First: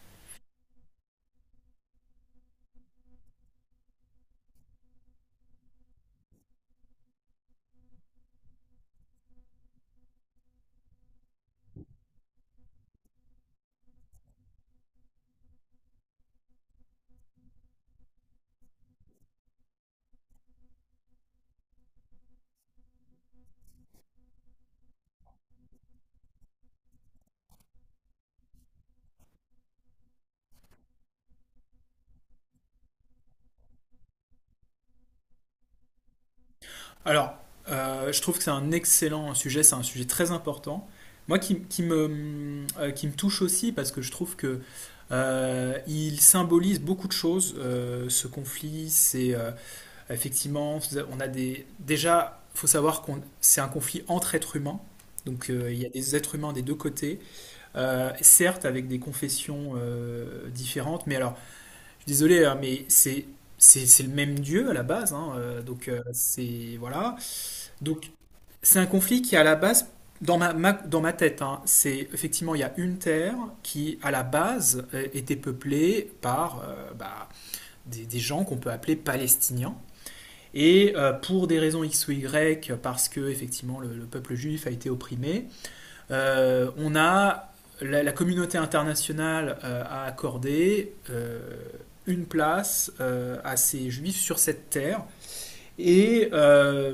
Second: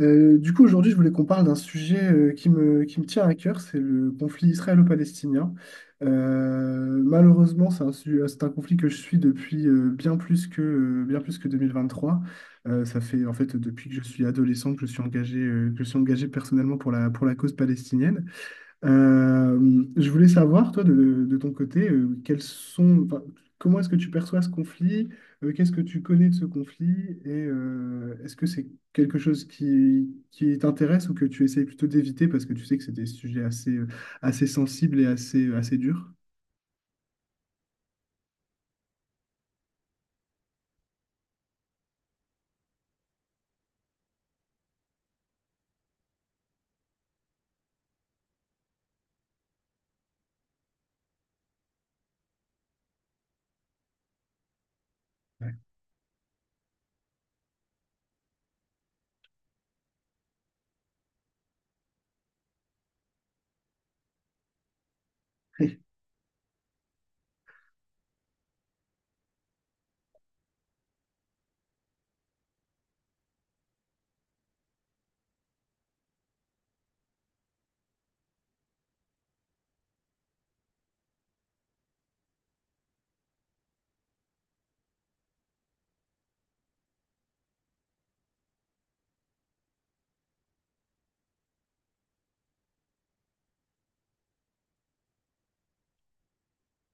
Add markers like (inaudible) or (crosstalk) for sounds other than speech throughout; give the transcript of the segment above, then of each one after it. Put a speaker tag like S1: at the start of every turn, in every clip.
S1: Du coup, aujourd'hui, je voulais qu'on parle d'un sujet qui me tient à cœur, c'est le conflit israélo-palestinien. Malheureusement, c'est c'est un conflit que je suis depuis bien plus que 2023. Ça fait en fait depuis que je suis adolescent que je suis engagé personnellement pour la cause palestinienne. Je voulais savoir, toi, de ton côté, quels sont, enfin, comment est-ce que tu perçois ce conflit? Qu'est-ce que tu connais de ce conflit? Et est-ce que c'est quelque chose qui t'intéresse ou que tu essayes plutôt d'éviter parce que tu sais que c'est des sujets assez sensibles et assez durs?
S2: Alors, je trouve que c'est un excellent sujet, c'est un sujet très important. Moi, qui me touche aussi parce que je trouve que il symbolise beaucoup de choses, ce conflit. C'est Effectivement, on a des. Déjà, faut savoir qu'on c'est un conflit entre êtres humains. Donc, il y a des êtres humains des deux côtés. Certes avec des confessions différentes. Mais alors, je suis désolé, hein, mais c'est le même Dieu à la base, hein, donc, c'est voilà. Donc, c'est un conflit qui, à la base, dans ma tête, hein, c'est effectivement, il y a une terre qui, à la base, était peuplée par bah, des gens qu'on peut appeler palestiniens. Et pour des raisons X ou Y, parce que, effectivement, le peuple juif a été opprimé, euh, on a, la, la communauté internationale a accordé une place à ces juifs sur cette terre et, euh,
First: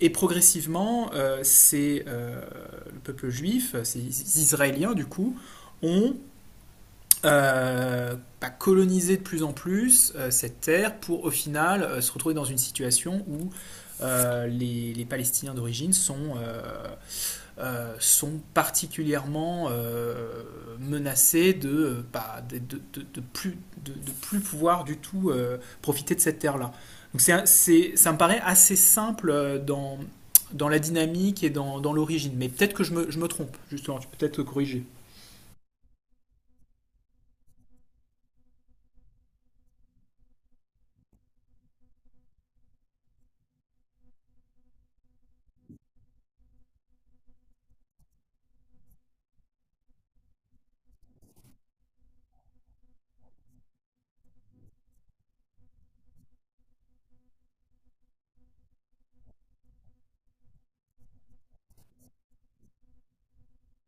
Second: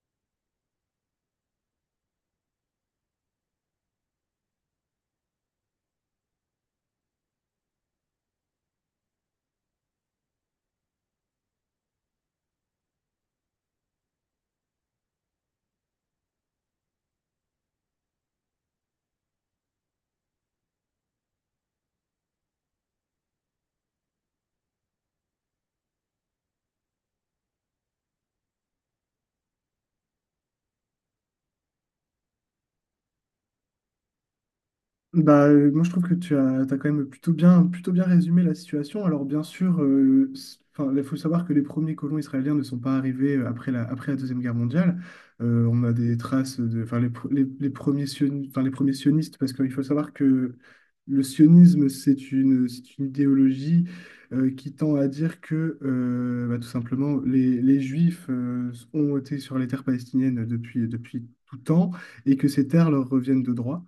S2: et progressivement, c'est le peuple juif, ces Israéliens du coup, ont euh, bah, colonisé de plus en plus cette terre pour au final se retrouver dans une situation où les Palestiniens d'origine sont, sont particulièrement menacés de, bah, de, plus, de plus pouvoir du tout profiter de cette terre-là. Donc ça me paraît assez simple dans la dynamique et dans l'origine, mais peut-être que je me trompe, justement, tu peux peut-être corriger.
S1: Bah, moi, je trouve que t'as quand même plutôt bien résumé la situation. Alors, bien sûr, enfin, il faut savoir que les premiers colons israéliens ne sont pas arrivés après la Deuxième Guerre mondiale. On a des traces de, enfin, les premiers sionistes, enfin, les premiers sionistes, parce qu'il faut savoir que le sionisme, c'est une idéologie qui tend à dire que, bah, tout simplement, les Juifs ont été sur les terres palestiniennes depuis tout temps et que ces terres leur reviennent de droit.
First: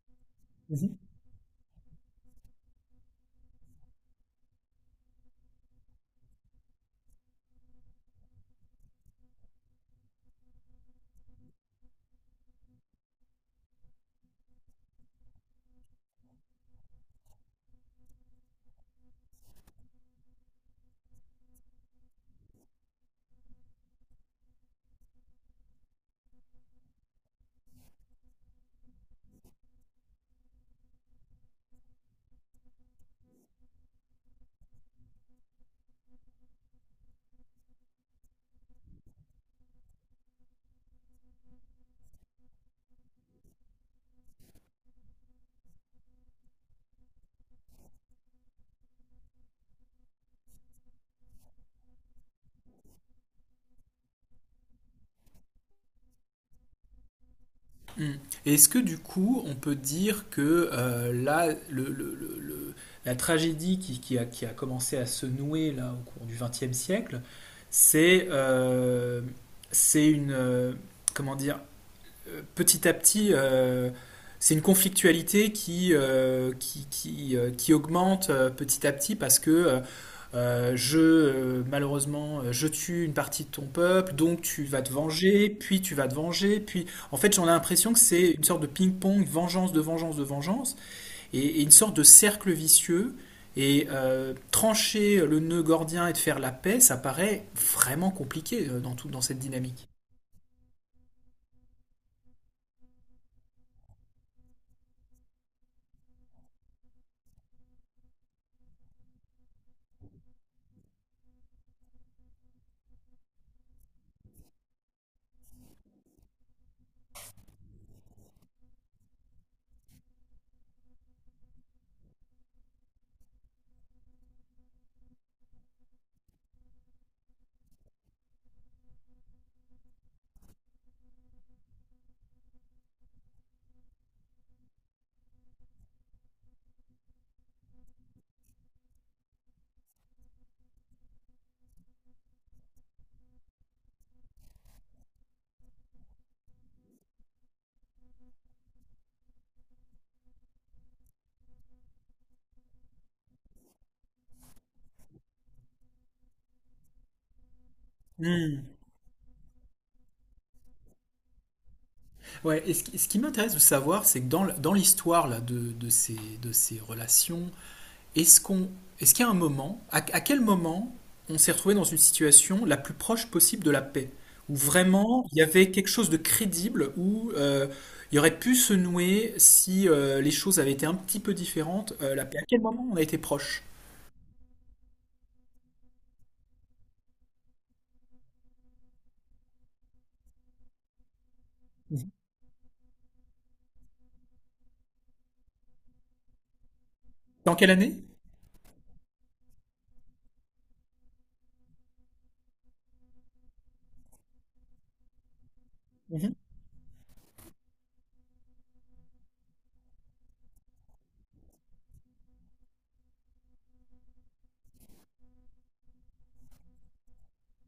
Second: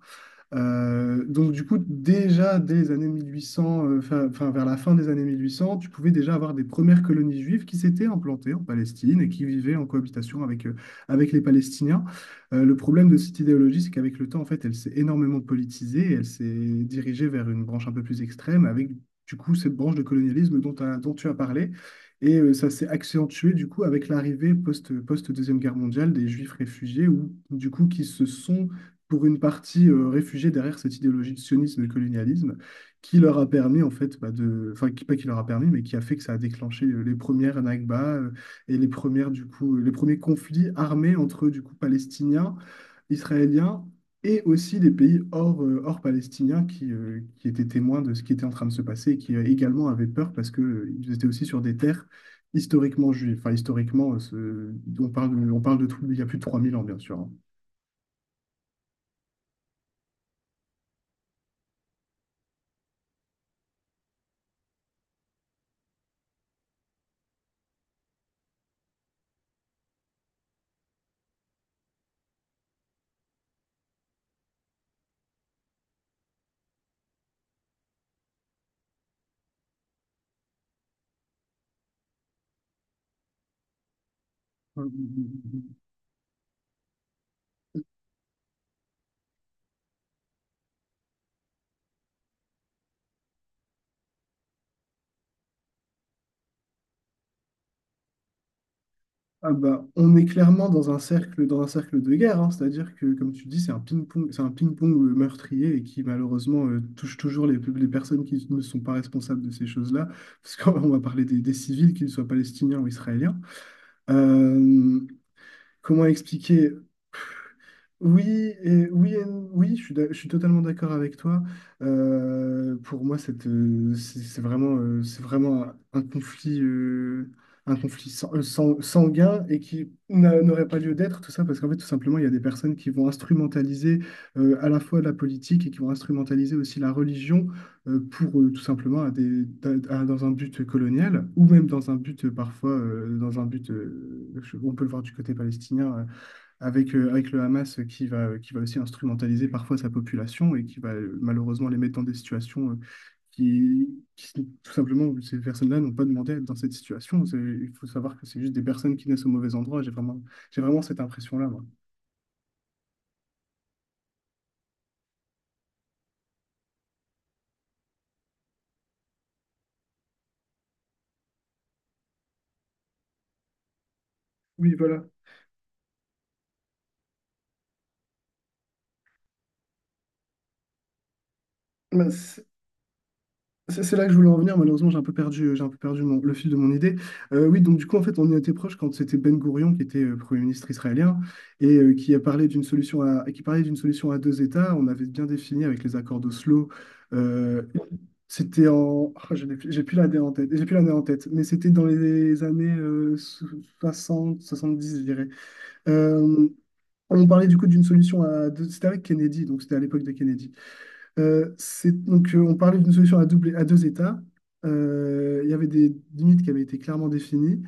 S2: Mhm.
S1: Donc du coup, déjà dès les années 1800, enfin vers la fin des années 1800, tu pouvais déjà avoir des premières colonies juives qui s'étaient implantées en Palestine et qui vivaient en cohabitation avec les Palestiniens. Le problème de cette idéologie, c'est qu'avec le temps, en fait, elle s'est énormément politisée et elle s'est dirigée vers une branche un peu plus extrême avec du coup cette branche de colonialisme dont tu as parlé. Et ça s'est accentué du coup avec l'arrivée post-deuxième guerre mondiale des juifs réfugiés ou du coup qui se sont pour une partie réfugiée derrière cette idéologie de sionisme et de colonialisme qui leur a permis, en fait, bah, de... enfin, qui, pas qui leur a permis, mais qui a fait que ça a déclenché les premières Nakba et les premiers conflits armés entre, du coup, Palestiniens, Israéliens et aussi les pays hors palestiniens qui étaient témoins de ce qui était en train de se passer et qui également avaient peur parce que, ils étaient aussi sur des terres historiquement juives. Enfin, historiquement, on parle de tout, il y a plus de 3 000 ans, bien sûr.
S2: Mm. Et est-ce que du coup, on peut dire que là, la tragédie qui a commencé à se nouer là au cours du XXe siècle, c'est euh, c'est une comment dire petit à petit, c'est une conflictualité qui augmente petit à petit parce que malheureusement, je tue une partie de ton peuple, donc tu vas te venger,
S1: Hein.
S2: puis tu vas te venger, puis... En fait, j'en ai l'impression que c'est une sorte de ping-pong, vengeance de vengeance de vengeance, et une sorte de cercle vicieux. Et trancher le nœud gordien et de faire la paix, ça paraît vraiment compliqué dans cette
S1: Ah bah,
S2: dynamique.
S1: on est clairement dans un cercle de guerre, hein. C'est-à-dire que, comme tu dis, c'est un ping-pong meurtrier et qui malheureusement touche toujours les personnes qui ne sont pas responsables de ces choses-là, parce qu'on va parler des civils, qu'ils soient palestiniens ou israéliens. Euh, Comment expliquer? Oui, et, oui, et non. Oui, je je suis totalement d'accord avec toi. Pour moi, cette, c'est vraiment un conflit, un conflit sanguin et qui n'aurait pas lieu d'être, tout ça, parce qu'en fait, tout simplement, il y a des personnes qui vont instrumentaliser à la fois la politique et qui vont instrumentaliser aussi la religion pour tout simplement à des, à- dans un but colonial ou même dans un but parfois, dans un but, on peut le voir du côté palestinien. Avec le Hamas qui va aussi instrumentaliser parfois sa population et qui va malheureusement les mettre dans des situations qui, qui, tout simplement, ces personnes-là n'ont pas demandé à être dans cette situation. Il faut savoir que c'est juste des
S2: Hmm.
S1: personnes qui naissent au mauvais endroit. J'ai vraiment cette impression-là, moi.
S2: Ouais, et ce qui m'intéresse de savoir, c'est que dans l'histoire là, de ces relations, est-ce qu'on, est-ce qu'il y a un moment, à quel moment on s'est retrouvé dans une situation la plus proche possible de la paix, où
S1: Oui, voilà.
S2: vraiment il y avait quelque chose de crédible, où il y aurait pu se nouer si les choses avaient été un petit peu différentes,
S1: Ben,
S2: la paix. À
S1: c'est-
S2: quel moment on a été proche?
S1: C'est c'est là que je voulais en venir, malheureusement j'ai un peu perdu le fil de mon idée. Oui, donc du coup en fait on y était proche quand c'était Ben Gourion qui était Premier ministre israélien et
S2: Mhm.
S1: qui a parlé qui parlait d'une solution à deux États. On avait bien défini avec les accords d'Oslo.
S2: Dans
S1: Euh,
S2: quelle année?
S1: c'était en, ah, je n'ai plus- J'ai plus la date en tête, j'ai plus l'année en tête, mais c'était dans les années 60, 70, je dirais. Euh, on parlait du coup d'une solution à deux, c'était avec Kennedy, donc c'était à l'époque de Kennedy. On parlait d'une solution à deux États. Il y avait des limites qui avaient été clairement définies.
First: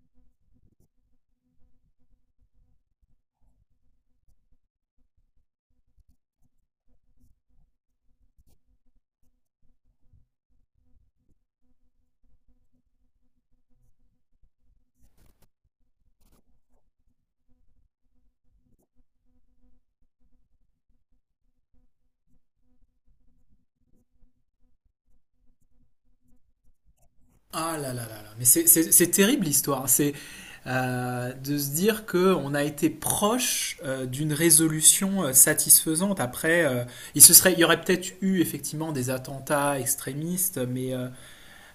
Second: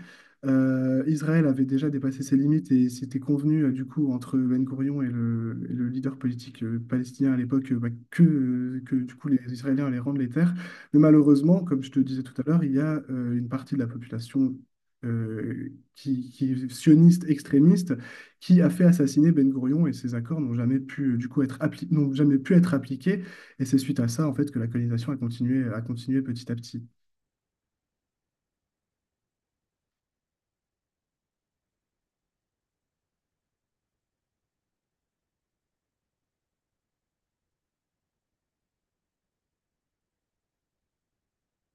S1: Israël avait déjà dépassé ses limites et c'était convenu, du coup, entre Ben Gourion et le leader politique palestinien à l'époque, que, du coup, les Israéliens allaient rendre les terres. Mais malheureusement, comme je te disais tout à l'heure, il y a une partie de la population euh, qui est sioniste, extrémiste, qui a fait assassiner Ben Gourion et ses accords n'ont jamais pu, n'ont jamais pu être appliqués. Et c'est suite à ça, en fait, que la colonisation a continué petit à petit.
S2: Ah là là là là, mais c'est terrible l'histoire. C'est de se dire que on a été proche d'une résolution satisfaisante. Après, il y aurait peut-être eu effectivement des attentats extrémistes, mais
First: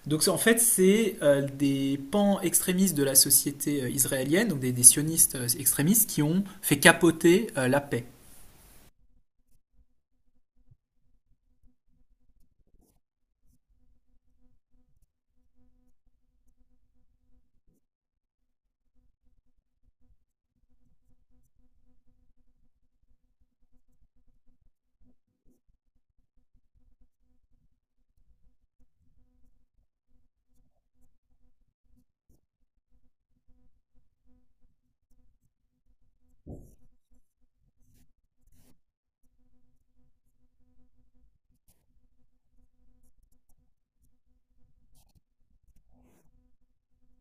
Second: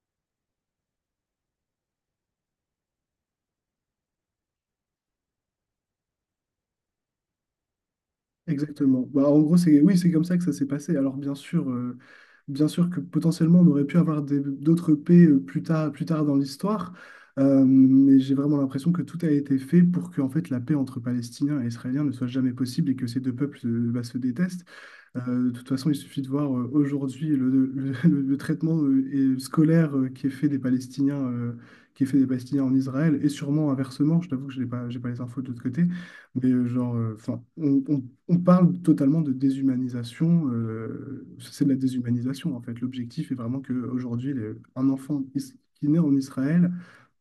S2: donc c'est- en fait c'est des pans extrémistes de la société israélienne, donc des sionistes extrémistes qui ont fait capoter la paix.
S1: Exactement. Bah, en gros, c'est, oui, c'est comme ça que ça s'est passé. Alors, bien sûr que potentiellement, on aurait pu avoir d'autres paix plus tard dans l'histoire, mais j'ai vraiment l'impression que tout a été fait pour que, en fait, la paix entre Palestiniens et Israéliens ne soit jamais possible et que ces deux peuples, bah, se détestent. De toute façon, il suffit de voir aujourd'hui (laughs) le traitement et scolaire qui est fait des Palestiniens en Israël, et sûrement inversement. Je t'avoue que je n'ai pas, j'ai pas les infos de l'autre côté, mais genre, 'fin, on parle totalement de déshumanisation. C'est de la déshumanisation en fait. L'objectif est vraiment qu'aujourd'hui, un enfant qui naît en Israël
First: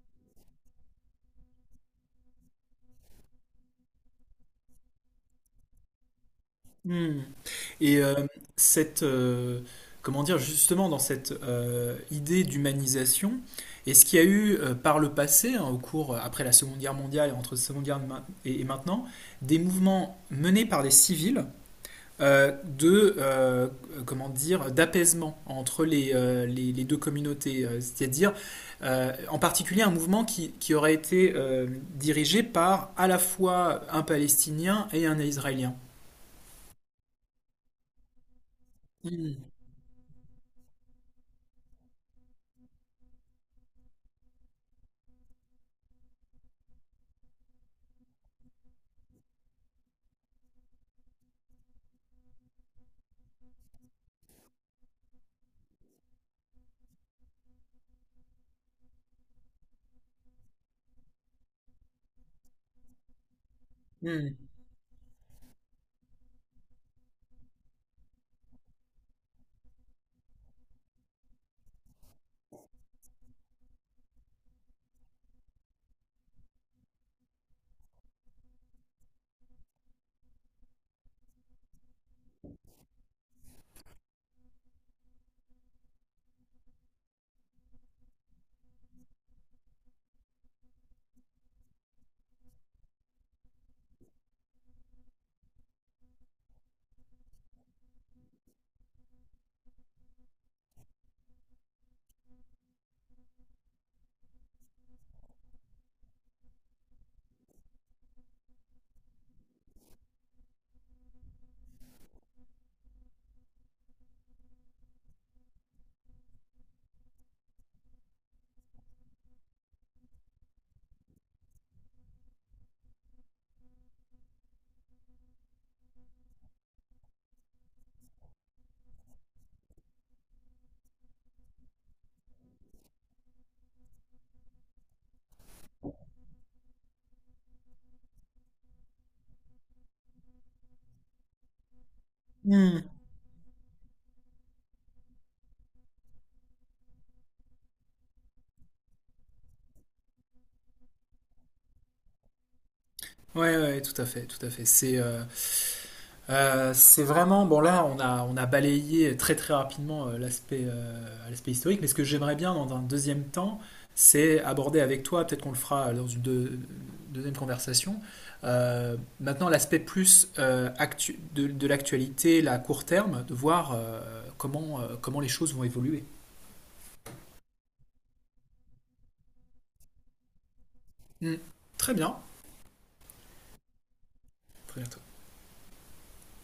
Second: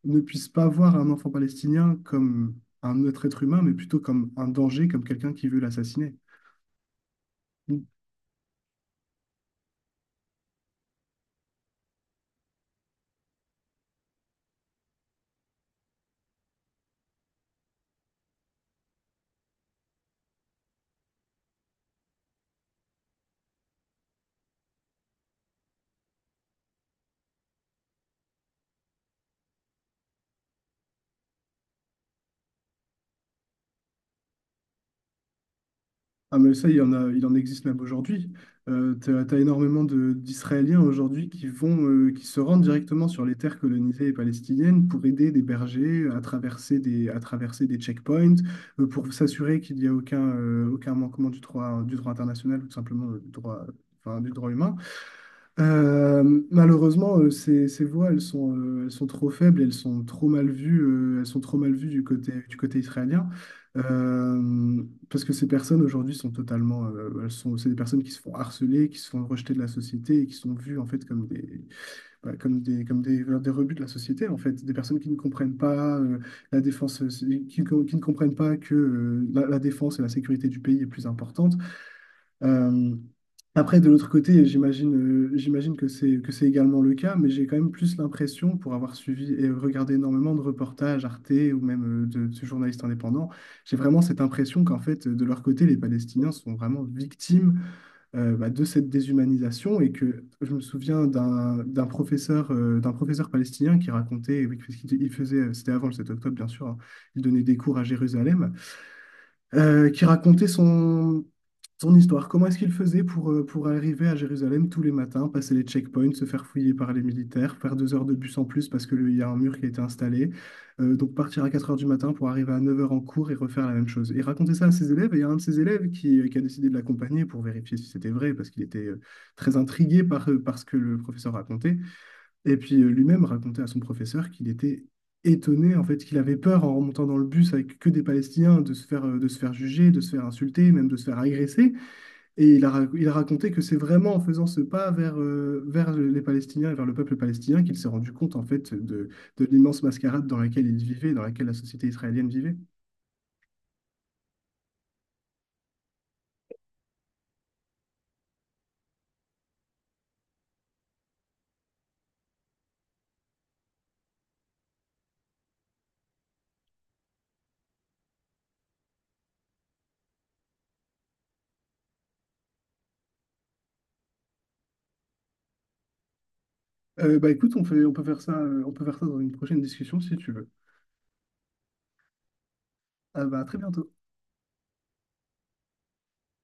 S1: ne puisse pas voir un enfant palestinien comme un autre être humain, mais plutôt comme un danger, comme quelqu'un qui veut l'assassiner.
S2: Hmm. Et cette, justement dans cette idée d'humanisation, est-ce qu'il y a eu par le passé, hein, après la Seconde Guerre mondiale et entre la Seconde Guerre ma- et maintenant, des mouvements menés par des civils euh, de, euh, d'apaisement entre les deux communautés, c'est-à-dire en particulier un mouvement qui aurait été dirigé par à la fois un Palestinien et un Israélien.
S1: Ah mais ça, il y en a, il en existe même aujourd'hui. T'as
S2: Hmm.
S1: énormément d'Israéliens aujourd'hui qui qui se rendent directement sur les terres colonisées et palestiniennes pour aider des bergers à traverser des checkpoints, pour s'assurer qu'il n'y a aucun manquement du droit international ou tout simplement du droit, enfin, du droit humain. Euh, Malheureusement, ces voix, elles sont trop faibles, elles sont trop mal vues, elles sont trop mal vues du côté israélien.
S2: Hmm.
S1: Euh, Parce que ces personnes aujourd'hui sont totalement, c'est des personnes qui se font harceler, qui se font rejeter de la société et qui sont vues en fait comme des, bah, comme des rebuts de la société en fait, des personnes qui ne comprennent pas la défense, qui ne comprennent pas que la défense et la sécurité du pays est plus importante. euh, Après, de l'autre côté, j'imagine que c'est également le cas, mais j'ai quand même plus l'impression, pour avoir suivi et regardé énormément de reportages Arte ou même de journalistes indépendants, j'ai vraiment cette impression qu'en fait, de leur côté, les Palestiniens sont vraiment victimes bah, de cette déshumanisation. Et que je me souviens d'un professeur d'un professeur palestinien qui racontait, oui, parce il faisait, c'était avant le 7 octobre bien sûr, hein, il donnait des cours à Jérusalem, qui racontait son histoire, comment est-ce qu'il faisait pour arriver à Jérusalem tous les matins, passer les checkpoints, se faire fouiller par les militaires, faire 4 heures de bus en plus parce qu'il y a un mur qui a été installé, donc partir à 4 heures du matin pour arriver à 9 heures en cours et refaire la même chose. Et raconter ça à ses élèves, et il y a un de ses élèves qui a décidé de l'accompagner pour vérifier si c'était vrai, parce qu'il était très intrigué par ce que le professeur racontait. Et puis lui-même racontait à son professeur qu'il était étonné en fait qu'il avait peur en remontant dans le bus avec que des Palestiniens de se faire juger, de se faire insulter, même de se faire agresser. Et il a,
S2: Hmm.
S1: rac- il a raconté que c'est vraiment en faisant ce pas vers les Palestiniens et vers le peuple palestinien qu'il s'est rendu compte en fait de l'immense mascarade dans laquelle il vivait, dans laquelle la société israélienne vivait.
S2: Ouais, ouais, tout à fait, tout à fait. C'est vraiment bon là, on a balayé très très rapidement l'aspect historique, mais ce que j'aimerais bien dans un deuxième temps, c'est aborder avec toi, peut-être qu'on le fera dans une deuxième conversation. Euh, maintenant, l'aspect plus de l'actualité, la court terme, de voir comment les choses vont évoluer.
S1: Bah écoute, on peut faire ça dans une prochaine discussion si tu veux.
S2: Hmm. Très bien,
S1: Ah bah, à très bientôt.
S2: très bien.